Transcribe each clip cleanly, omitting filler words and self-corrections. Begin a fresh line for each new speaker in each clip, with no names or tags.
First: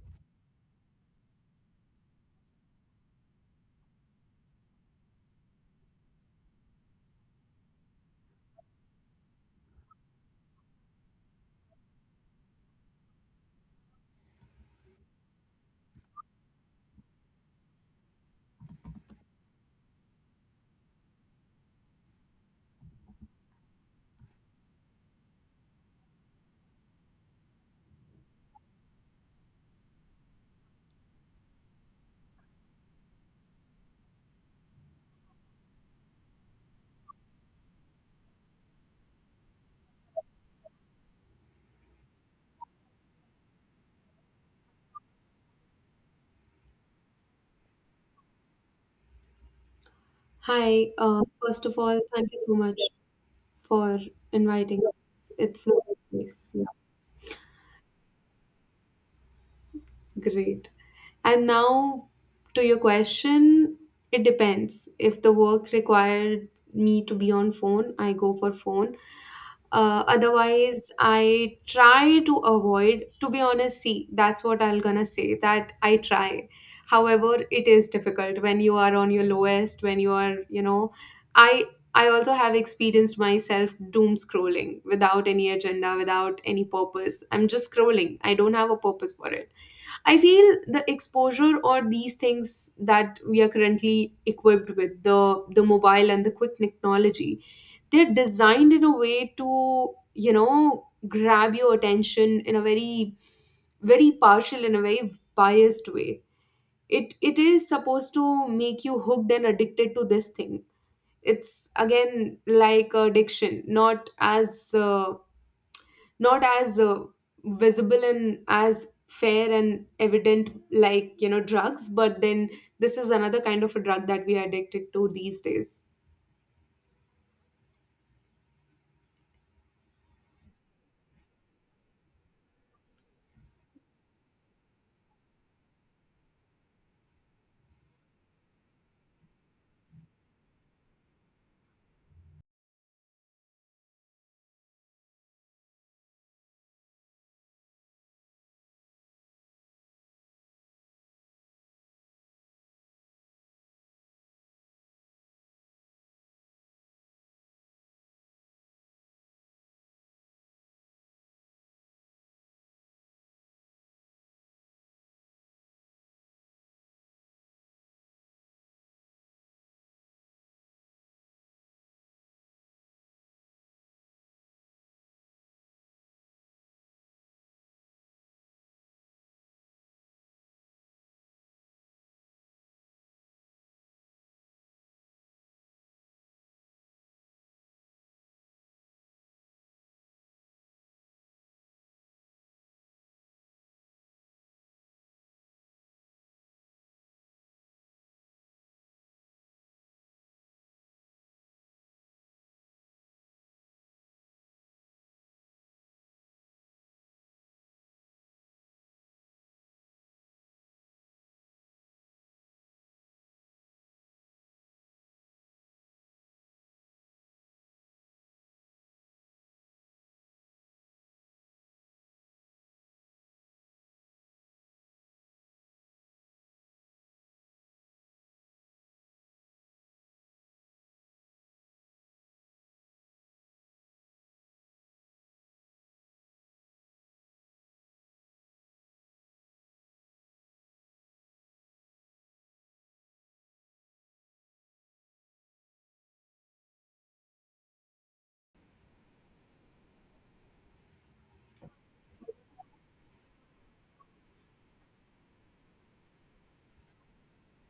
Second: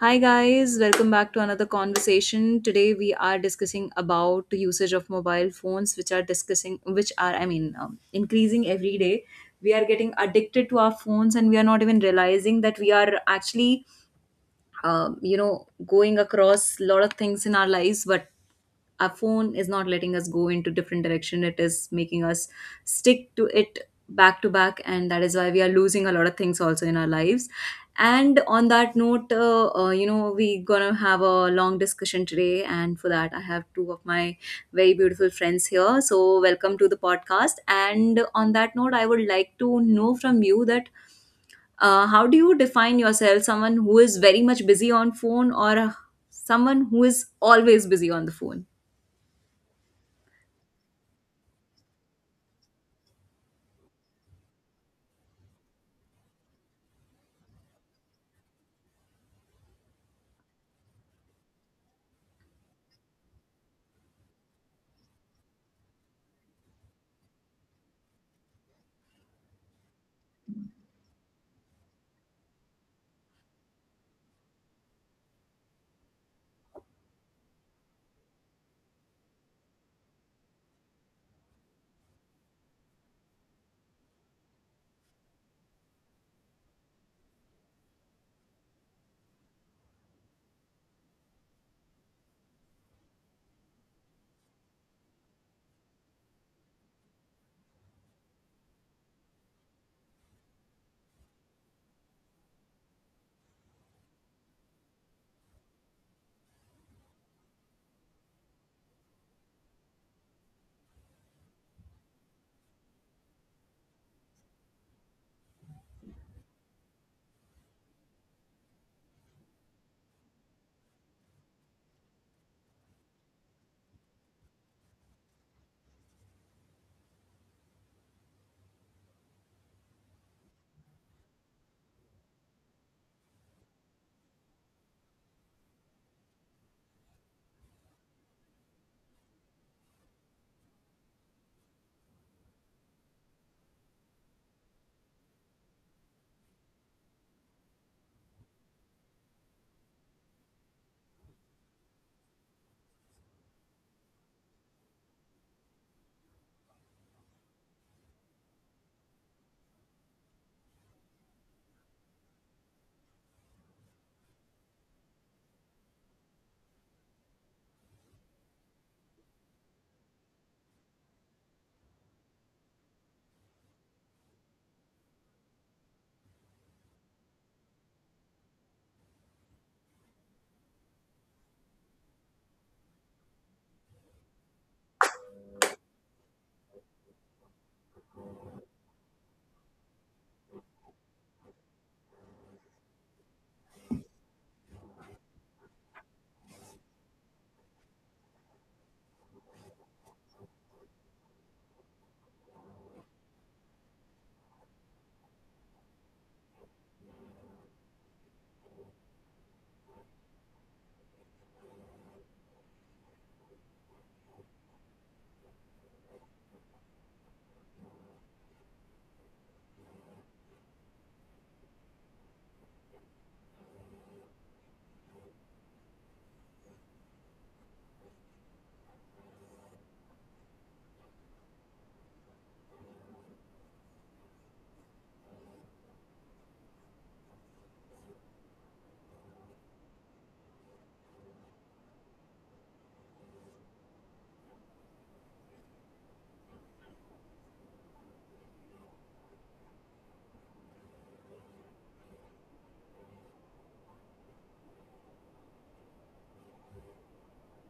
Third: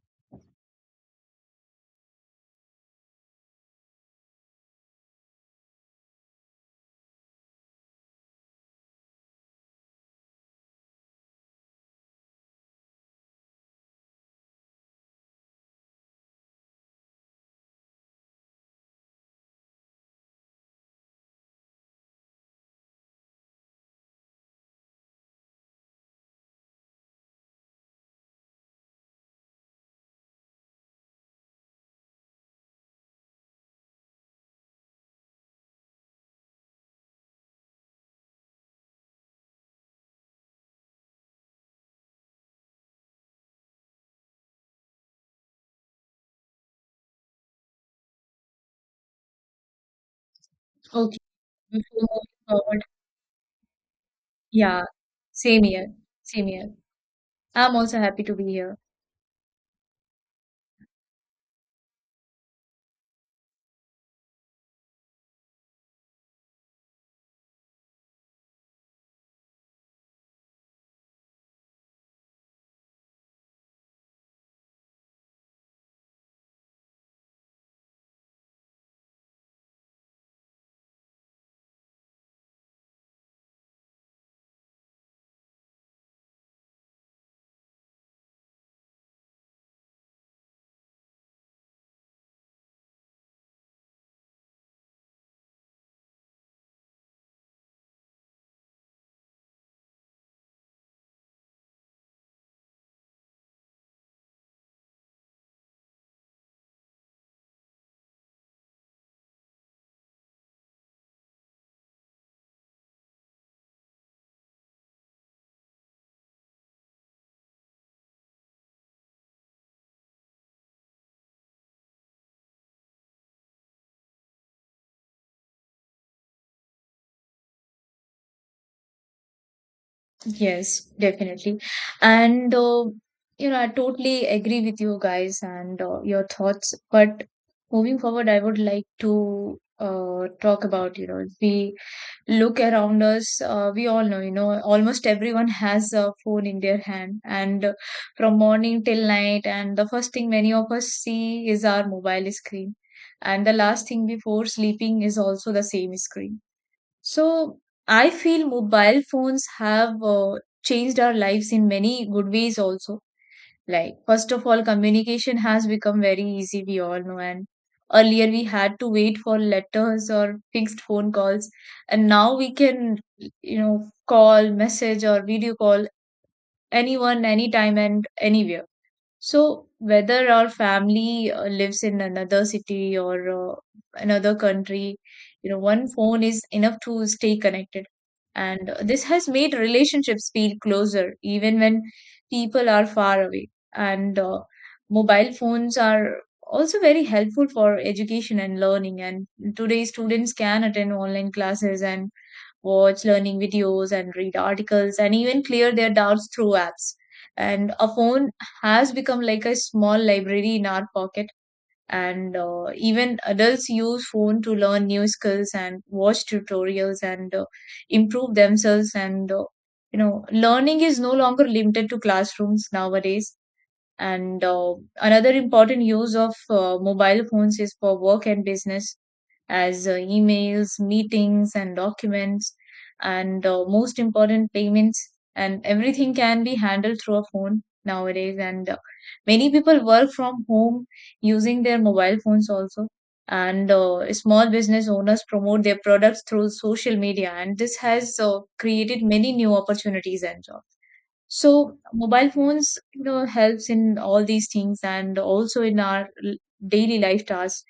Hi guys, welcome back to another conversation. Today we are discussing about the usage of mobile phones, which are discussing, which are I mean, increasing every day. We are getting addicted to our phones, and we are not even realizing that we are actually you know going across a lot of things in our lives, but our phone is not letting us go into different direction. It is making us stick to it back to back, and that is why we are losing a lot of things also in our lives. And on that note, you know, we are gonna have a long discussion today, and for that I have two of my very beautiful friends here. So welcome to the podcast. And on that note, I would like to know from you that how do you define yourself: someone who is very much busy on phone, or someone who is always busy on the phone?
Hi,
Okay,
first of
before
all,
moving
thank you so much
forward,
for inviting
yeah,
us.
same
It's
here,
really
same
nice. Yeah,
here. I'm also happy to be here.
great. And now to your question, it depends. If the work required me to be on phone, I go for phone. Otherwise, I try to avoid, to be honest. See, that's what I'm gonna say, that I try. However, it is difficult when you are on your lowest, when you are, you know, i I also have experienced myself doom scrolling without any agenda, without any purpose. I'm just scrolling, I don't have a purpose for it. I feel the exposure or these things that we are currently equipped with, the mobile and the quick technology, they're designed in a way to, you know, grab your attention in a very very partial, in a very biased way. It is supposed to make you hooked and addicted to this thing. It's again like addiction, not as uh, not as visible and as fair and evident like, you know, drugs. But then this is another kind of a drug that we are addicted to these days.
Yes, definitely. And you know, I totally agree with you guys and your thoughts. But moving forward, I would like to talk about, you know, the look around us we all know, you know, almost everyone has a phone in their hand, and from morning till night, and the first thing many of us see is our mobile screen, and the last thing before sleeping is also the same screen. So I feel mobile phones have changed our lives in many good ways also. Like, first of all, communication has become very easy, we all know. And earlier we had to wait for letters or fixed phone calls. And now we can, you know, call, message, or video call anyone, anytime, and anywhere. So, whether our family lives in another city or another country, you know, one phone is enough to stay connected. And this has made relationships feel closer, even when people are far away. And mobile phones are also very helpful for education and learning. And today, students can attend online classes and watch learning videos and read articles and even clear their doubts through apps. And a phone has become like a small library in our pocket. And even adults use phone to learn new skills and watch tutorials and improve themselves. And you know, learning is no longer limited to classrooms nowadays. And another important use of mobile phones is for work and business, as emails, meetings, and documents, and most important, payments. And everything can be handled through a phone nowadays. And many people work from home using their mobile phones also. And small business owners promote their products through social media, and this has created many new opportunities and jobs. So mobile phones, you know, helps in all these things and also in our daily life tasks,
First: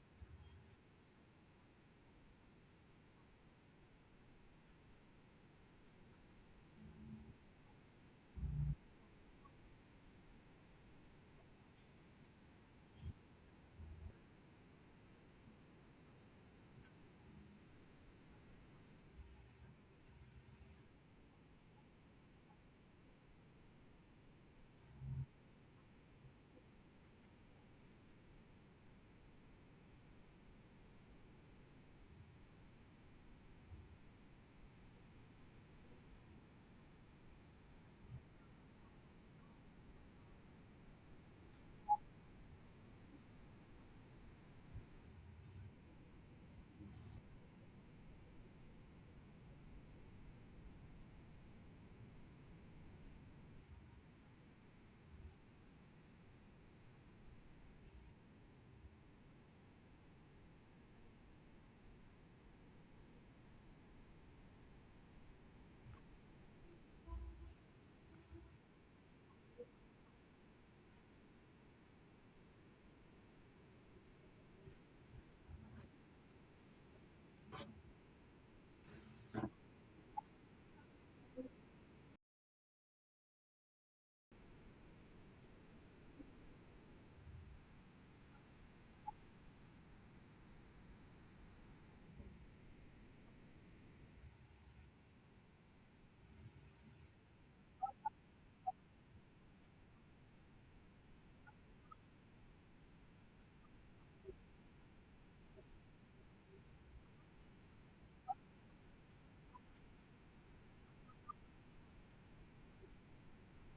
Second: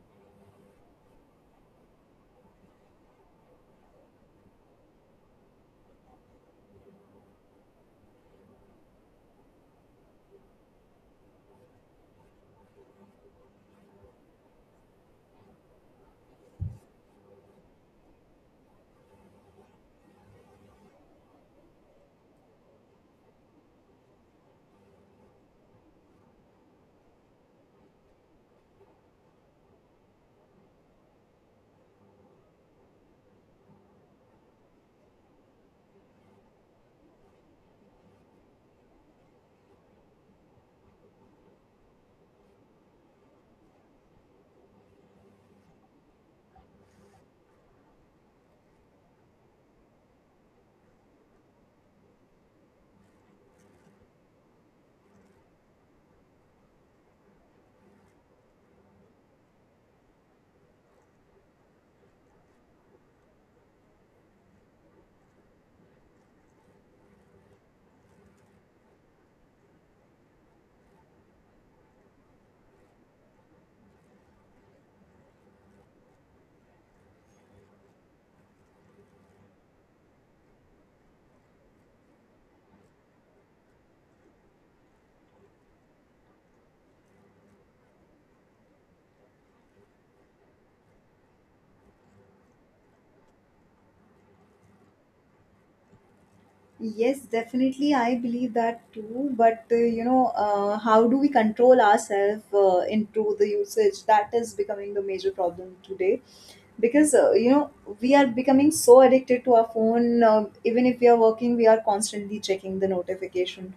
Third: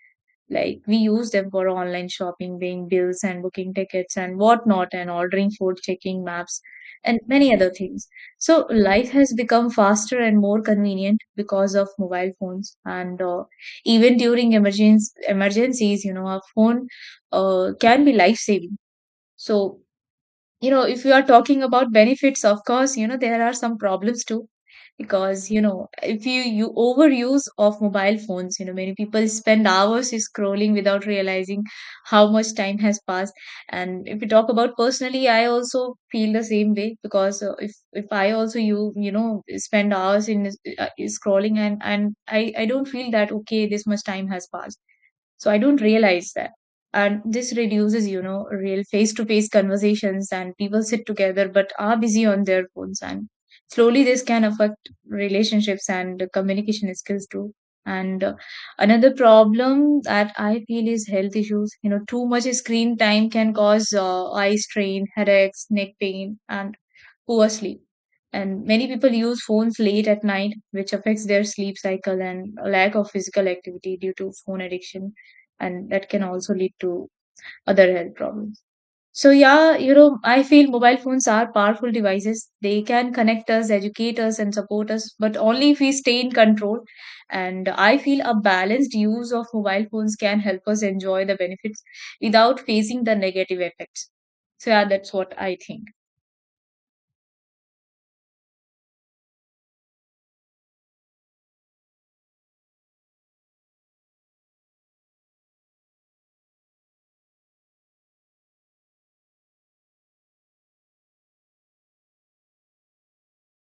like we use them for online shopping, paying bills and booking tickets and whatnot, and ordering food, checking maps, and many other things. So life has become faster and more convenient because of mobile phones. And even during emergency emergencies, you know, a phone can be life saving. So you know, if you are talking about benefits, of course, you know there are some problems too, because you know if you overuse of mobile phones, you know many people spend hours scrolling without realizing how much time has passed. And if we talk about personally, I also feel the same way, because if I also, you know, spend hours in uh, scrolling, and I don't feel that, okay, this much time has passed, so I don't realize that. And this reduces, you know, real face to face conversations, and people sit together but are busy on their phones, and slowly this can affect relationships and communication skills too. And another problem that I feel is health issues. You know, too much screen time can cause eye strain, headaches, neck pain, and poor sleep. And many people use phones late at night, which affects their sleep cycle, and lack of physical activity due to phone addiction, and that can also lead to other health problems. So, yeah, you know, I feel mobile phones are powerful devices. They can connect us, educate us, and support us, but only if we stay in control. And I feel a balanced use of mobile phones can help us enjoy the benefits without facing the negative effects. So, yeah, that's what I think.
Yes, definitely. I believe that too. But you know, how do we control ourselves into the usage? That is becoming the major problem today, because you know, we are becoming so addicted to our phone. Even if we are working, we are constantly checking the notification.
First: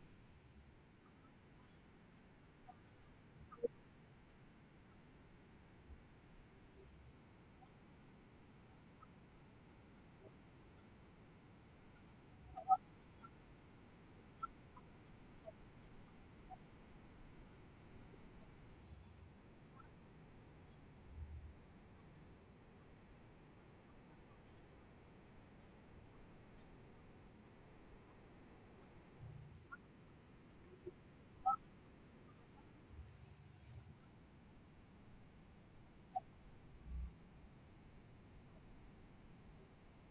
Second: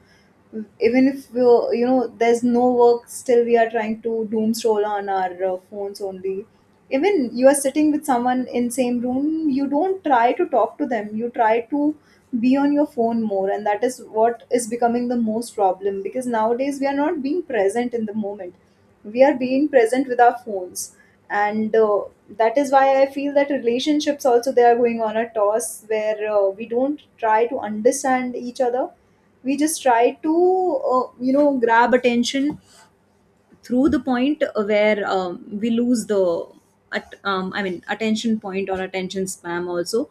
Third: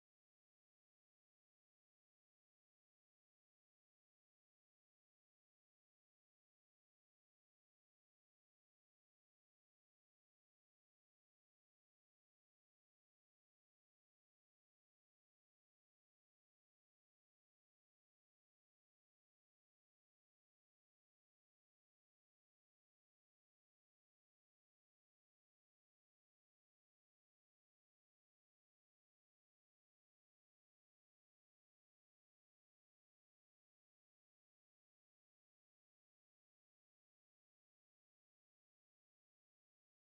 Even if we are, you know, there's no work, still we are trying to doom scroll on our phones only. Even you are sitting with someone in same room, you don't try to talk to them. You try to be on your phone more, and that is what is becoming the most problem, because nowadays we are not being present in the moment. We are being present with our phones. And that is why I feel that relationships also, they are going on a toss, where we don't try to understand each other. We just try to you know, grab attention through the point where we lose the I mean, attention point or attention spam also,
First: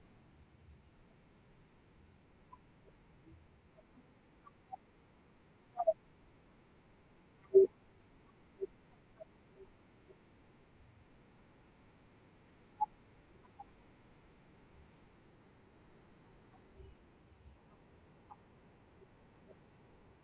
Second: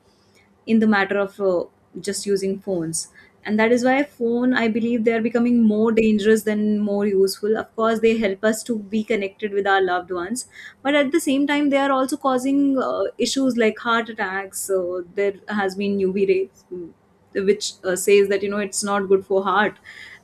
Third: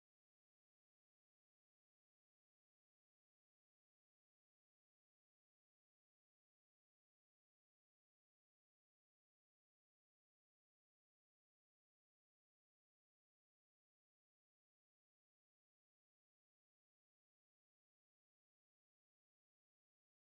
in the matter of just using phones. And that is why phone, I believe, they are becoming more dangerous than more useful. Of course, they help us to be connected with our loved ones, but at the same time they are also causing issues like heart attacks. So there has been UV rays, which says that, you know, it's not good for heart.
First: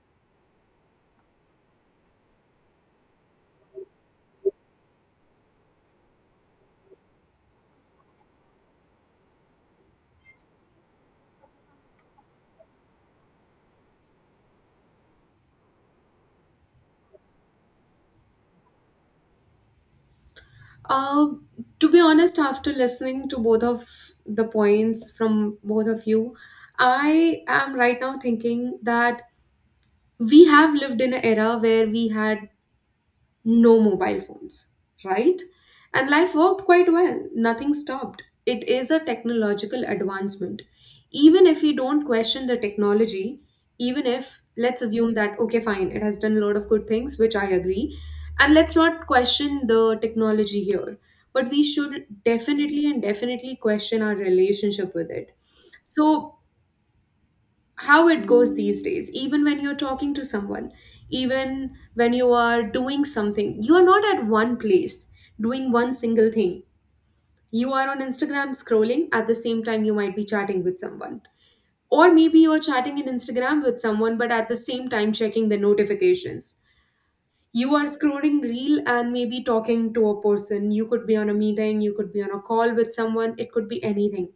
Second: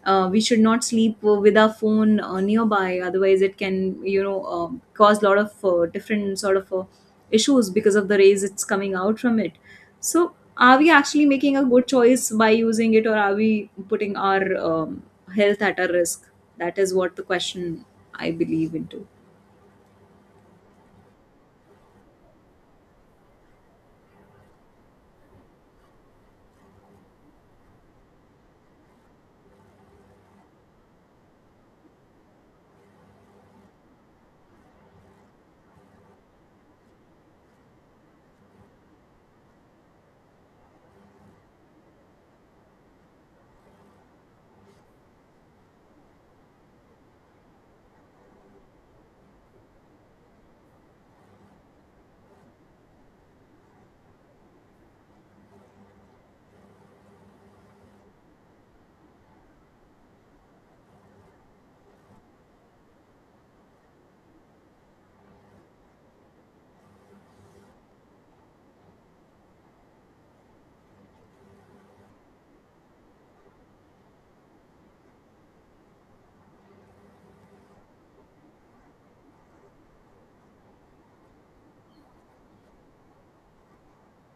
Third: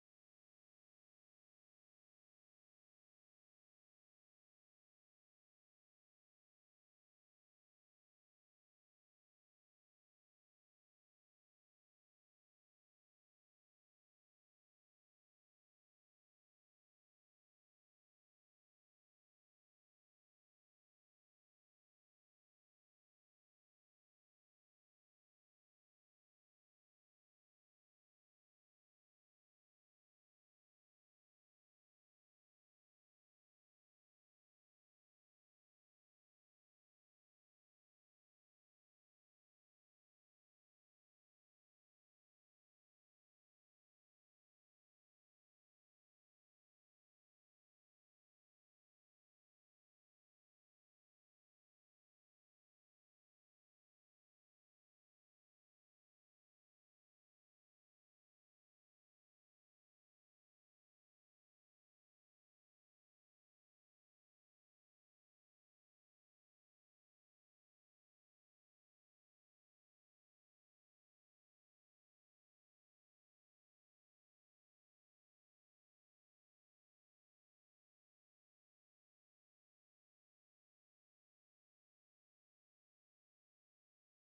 We should not sleep with our phone nearby, otherwise it can, you know, cause a lot of different sort of issues because of the rays it's coming out from it. So, are we actually making a good choice by using it, or are we putting our health at a risk? That is what the question I believe into.
Uh, to be honest, after listening to both of the points from both of you, I am right now thinking that we have lived in an era where we had no mobile phones, right? And life worked quite well, nothing stopped. It is a technological advancement. Even if we don't question the technology, even if, let's assume that, okay, fine, it has done a lot of good things, which I agree, and let's not question the technology here, but we should definitely and definitely question our relationship with it. So how it goes these days, even when you're talking to someone, even when you are doing something, you are not at one place doing one single thing. You are on Instagram scrolling, at the same time you might be chatting with someone. Or maybe you're chatting in Instagram with someone but at the same time checking the notifications. You are scrolling reel and maybe talking to a person, you could be on a meeting, you could be on a call with someone, it could be anything.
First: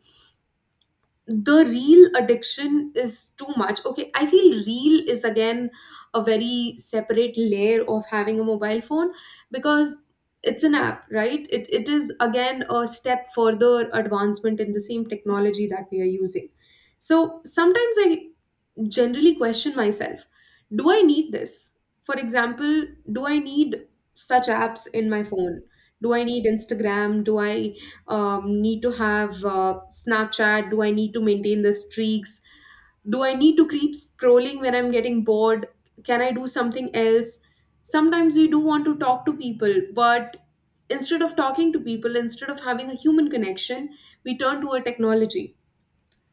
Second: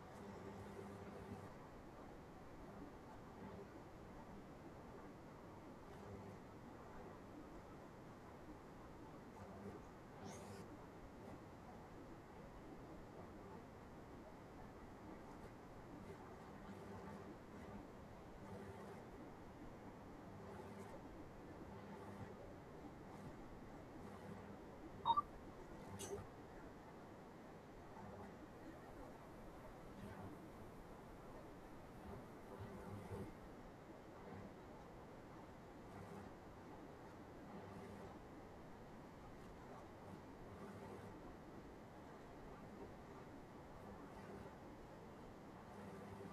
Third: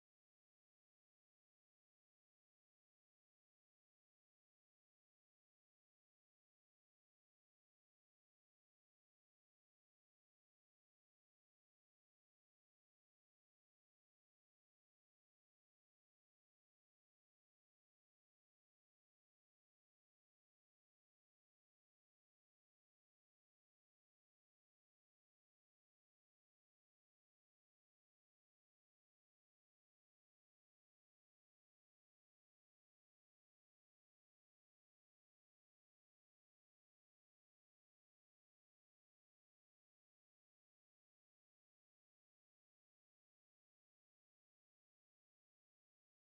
The real addiction is too much. Okay, I feel real is again a very separate layer of having a mobile phone, because it's an app, right? It is again a step further advancement in the same technology that we are using. So sometimes I generally question myself, do I need this? For example, do I need such apps in my phone? Do I need Instagram? Do I need to have Snapchat? Do I need to maintain the streaks? Do I need to keep scrolling when I'm getting bored? Can I do something else? Sometimes we do want to talk to people, but instead of talking to people, instead of having a human connection, we turn to a technology.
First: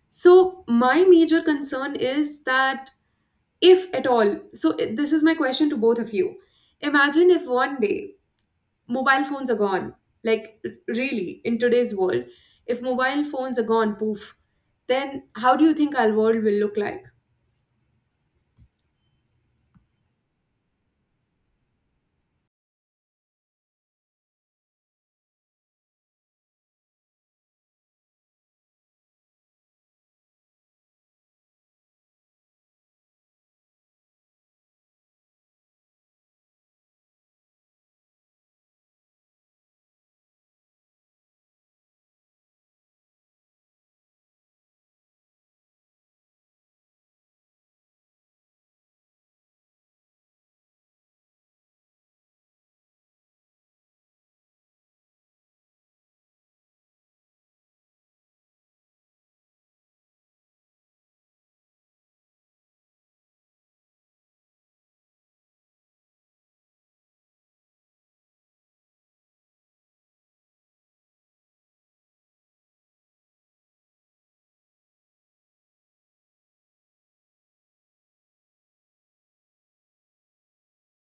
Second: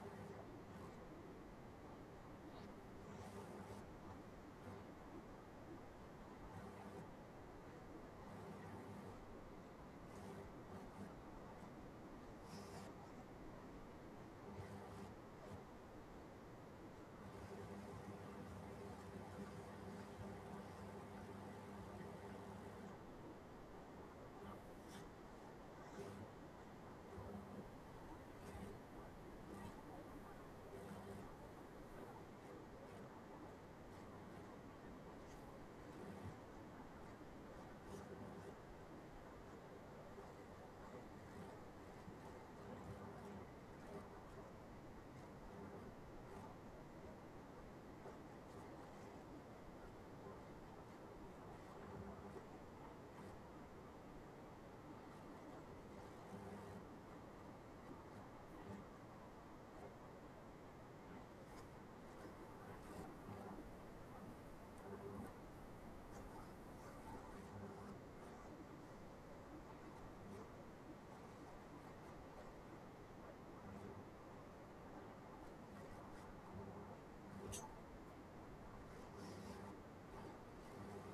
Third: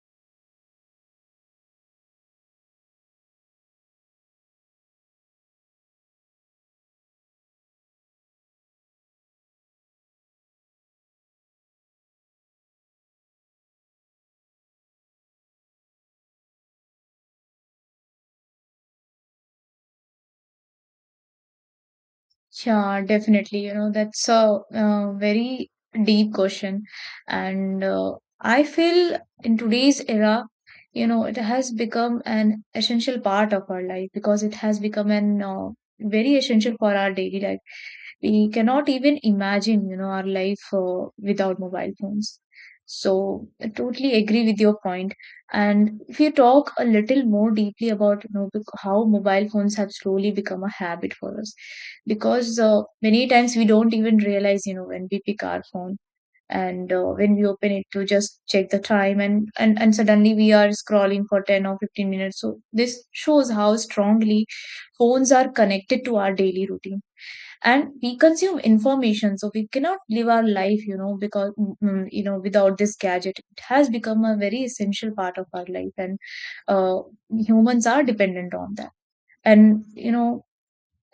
So my major concern is that, if at all. This is my question to both of you. Imagine if one day mobile phones are gone. Like really, in today's world, if mobile phones are gone, poof, then how do you think our world will look like?
Yeah, definitely. You know, that's a very deep question. And I feel in today's era, you know, it has become an essential part of our life, because it has become an very essential for our daily life. We cannot even imagine, you know, our life without mobile phones. So I totally agree with your point. And if you talk a little more deeply about, you know, how mobile phones have slowly become a habit for us, because many times we don't even realize, you know, when we pick our phone, and when we open it to just check the time, and suddenly we are scrolling for 10 or 15 minutes. So this shows how strongly phones are connected to our daily routine, and we consume information, so we cannot live our life, you know, because you know, without this gadget, it has become a very essential part of our life. And uh, humans are dependent on that. And you know,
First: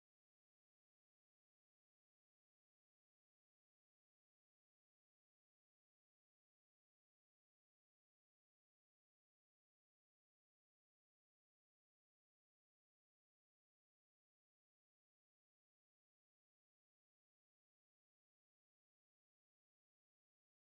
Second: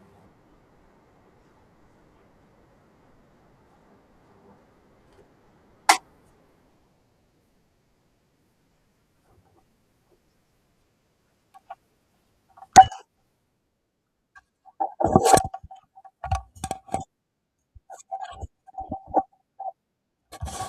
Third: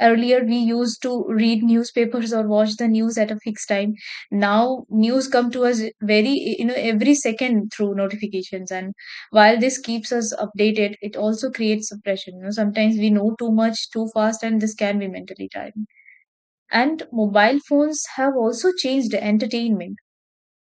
earlier we used to read newspapers or watch the news at a fixed time. Now news come to us very, you know, every second through notifications. And while this keeps us updated, it also creates suppression. You know, sometimes we know too much too fast, and this can be mentally tiring. And mobile phones have also changed entertainment.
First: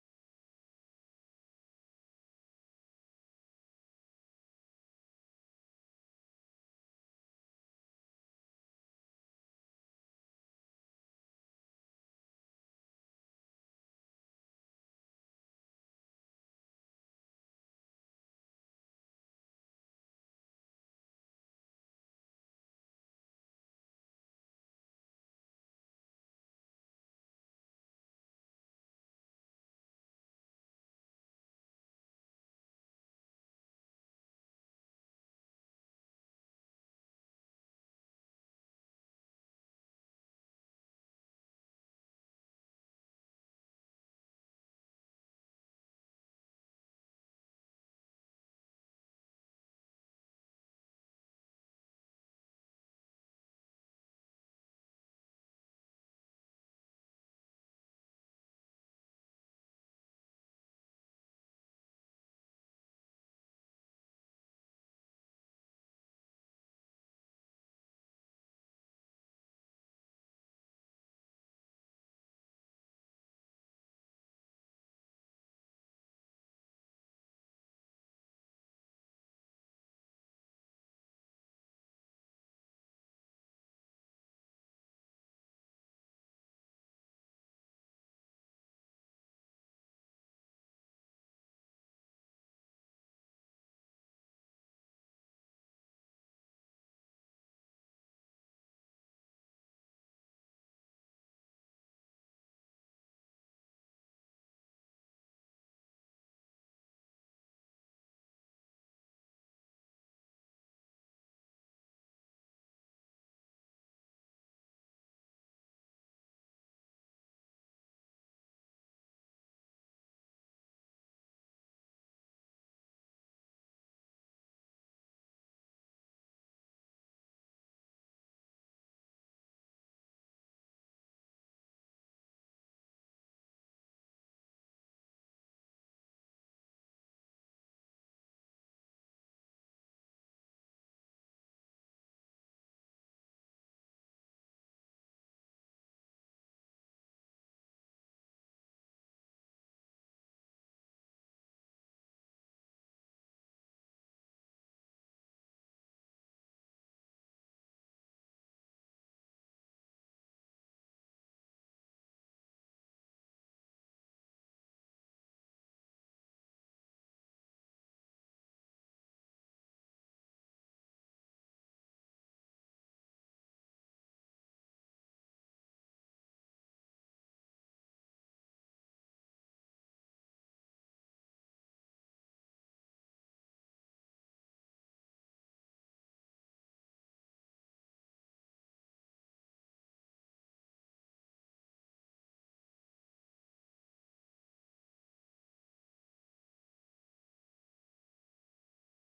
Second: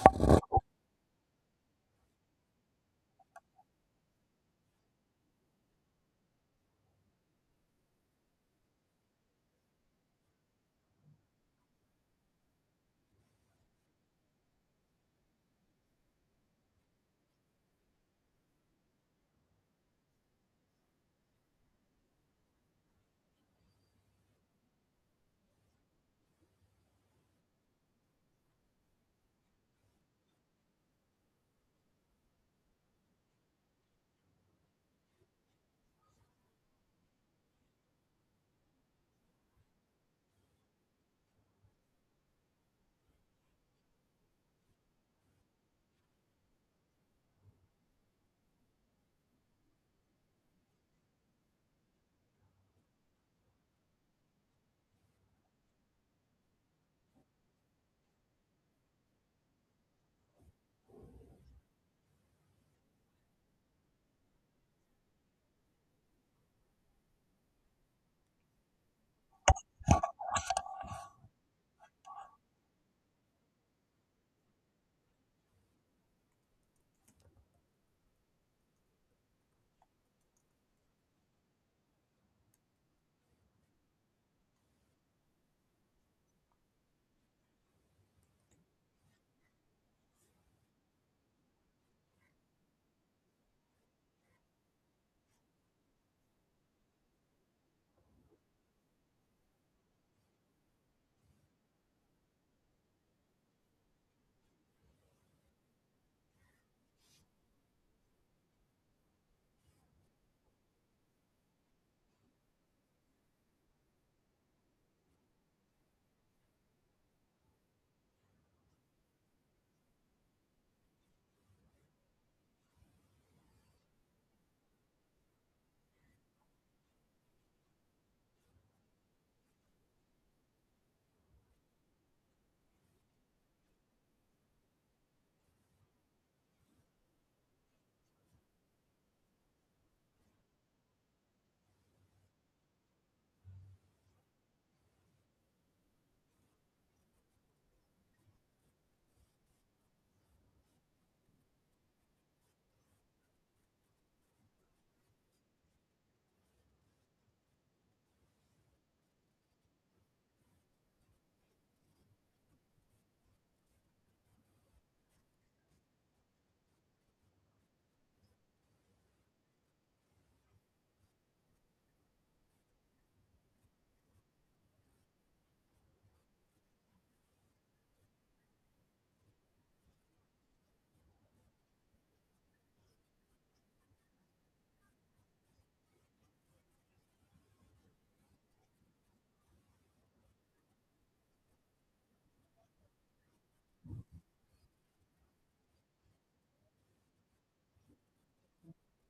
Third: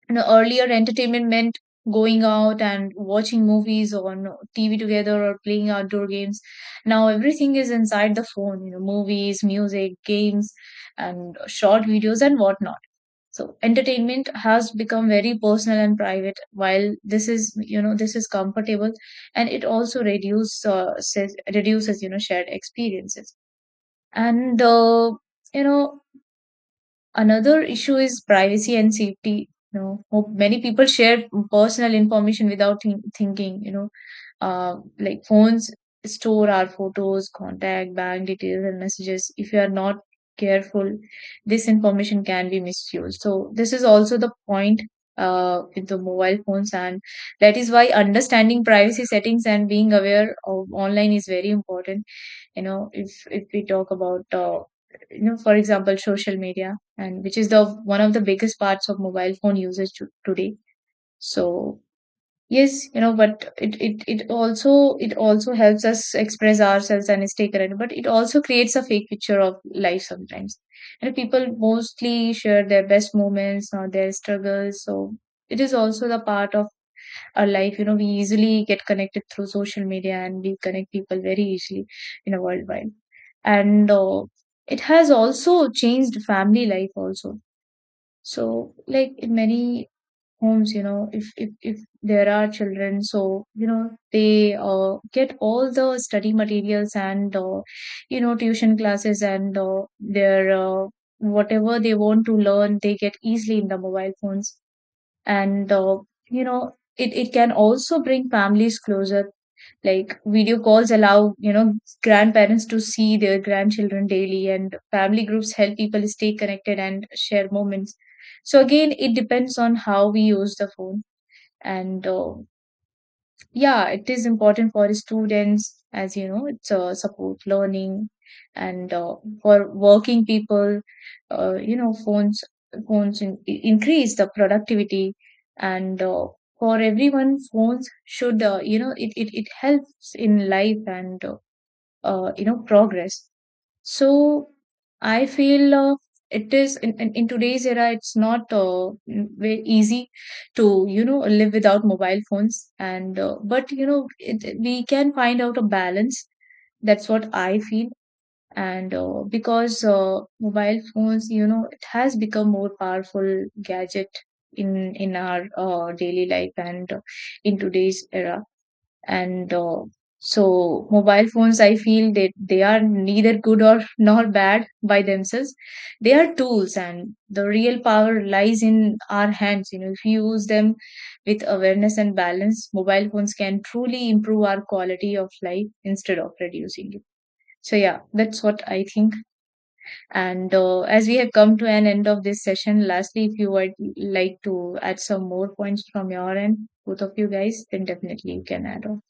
You know, earlier entertainment meant going out and watching movies on TV together or playing outdoor games. Now everything is inside the phone, you know, movies, music, games, and short videos and whatnot. So entertainment has become very personal and private, while this is, you know, this is comfortable, and it also reduces, reduces, you know, shared experiences. And, uh, you know, another issue is privacy and safety. You know, hope many people share personal information without thinking, you know, like phones store our photos, contact, bank details, and messages. If you are not careful, this information can be misused. So this is also the point with the mobile phones. And that is why understanding privacy settings and being aware of online is very important. You know, if we talk about, you know, for example, social media, and which is the one of the biggest parts of mobile phone usage to, today. So yes, you know, but it also, it also helps us express ourselves and stay current, but it also creates a fake picture of life sometimes. And people mostly share their best moments or their struggles. So it is also the part of our life. You know, we easily get connected through social media, and we connect people very easily in a worldwide. And it has also changed family life also. So, like in many homes, you know, if there are children, so you know they get all the study materials, and you know, tuition classes, and their whatever they want to learn, they get easily in the mobile phones. And you know, it can also bring families closer, like video calls allow, you know, grandparents to see their grandchildren daily, and family groups help people stay connected and share moments. So again, it depends on how we use the phone. And yeah, it is important for students, as you know, it's support learning. And for working people, you know, phones increase the productivity. And for everyone phones should you know, it helps in life, and you know, progress. So I feel it is in today's era, it's not very easy to you know live without mobile phones. And but you know it, we can find out a balance. That's what I feel. And because mobile phones, you know, it has become more powerful gadget in our daily life, and in today's era, and so mobile phones, I feel that they are neither good or nor bad by themselves. They are tools, and the real power lies in our hands. You know, if you use them with awareness and balance, mobile phones can truly improve our quality of life instead of reducing it. So yeah, that's what I think. And as we have come to an end of this session, lastly, if you would like to add some more points from your end, both of you guys, then definitely you can add on.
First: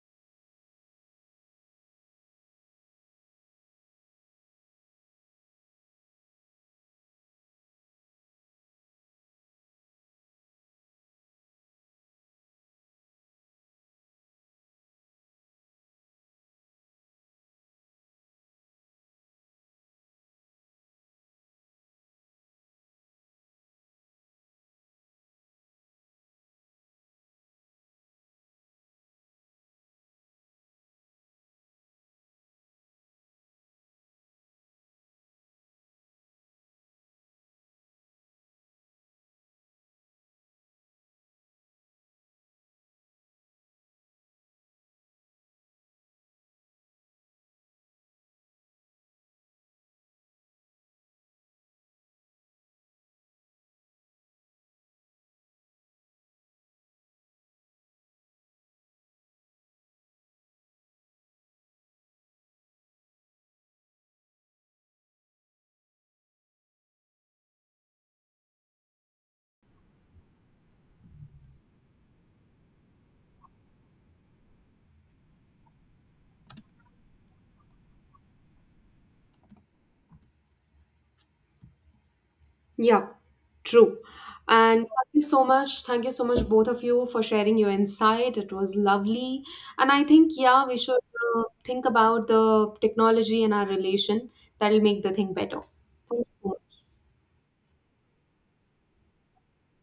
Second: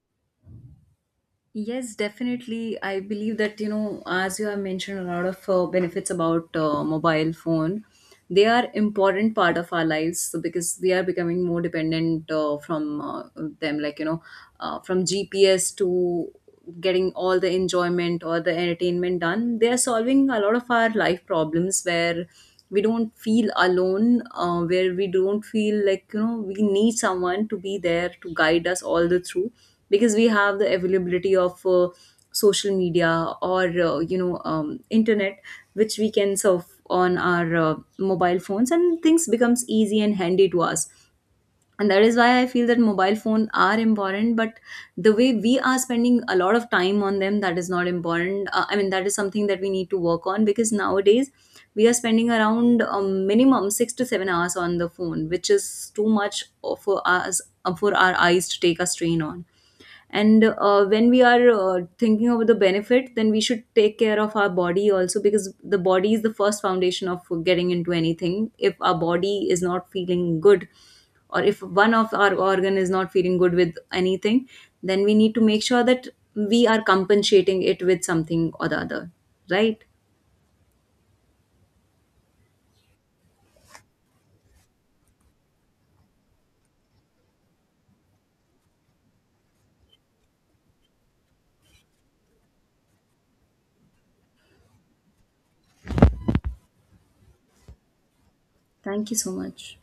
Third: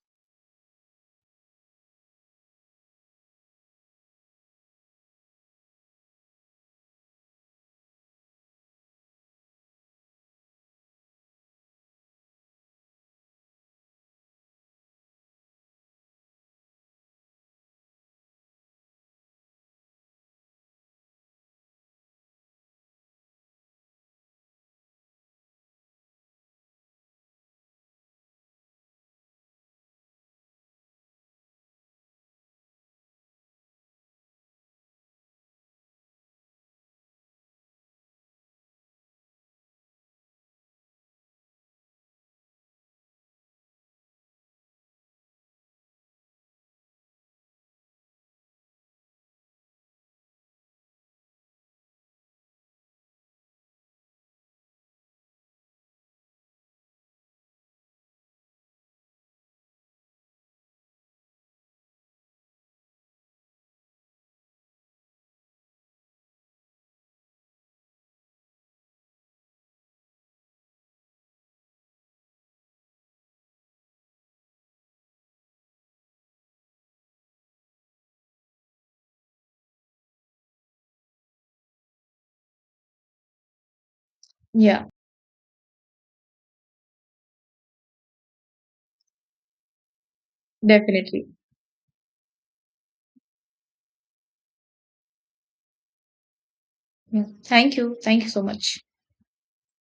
Yes, definitely. I believe that, you know, as you have mentioned a lot of benefits about mobile phone, they are important part of our lives, so because we are becoming more dependent from them, like, you know, from GPS to getting all the enjoyment or the entertainment done. They are solving a lot of our life problems, where we don't feel alone, where we don't feel like, you know, we need someone to be there to guide us all the through, because we have the availability of social media or you know, internet which we can surf on our mobile phones, and things becomes easy and handy to us. And that is why I feel that mobile phone are important, but the way we are spending a lot of time on them, that is not important. I mean, that is something that we need to work on, because nowadays we are spending around minimum 6 to 7 hours on the phone, which is too much for us, for our eyes to take a strain on. And when we are thinking about the benefit, then we should take care of our body also, because the body is the first foundation of getting into anything. If our body is not feeling good, or if one of our organ is not feeling good with anything, then we need to make sure that we are compensating it with something or the other, right?
Yeah, true. And
Yeah.
thank you so much. Thank you so much, both of you, for sharing your insight. It was lovely. And I think, yeah, we should
Definitely.
think about the technology and our relation. That'll make the thing better. Thank you so much.
Yeah. Thank you. Thank you so much.
Thank you so much.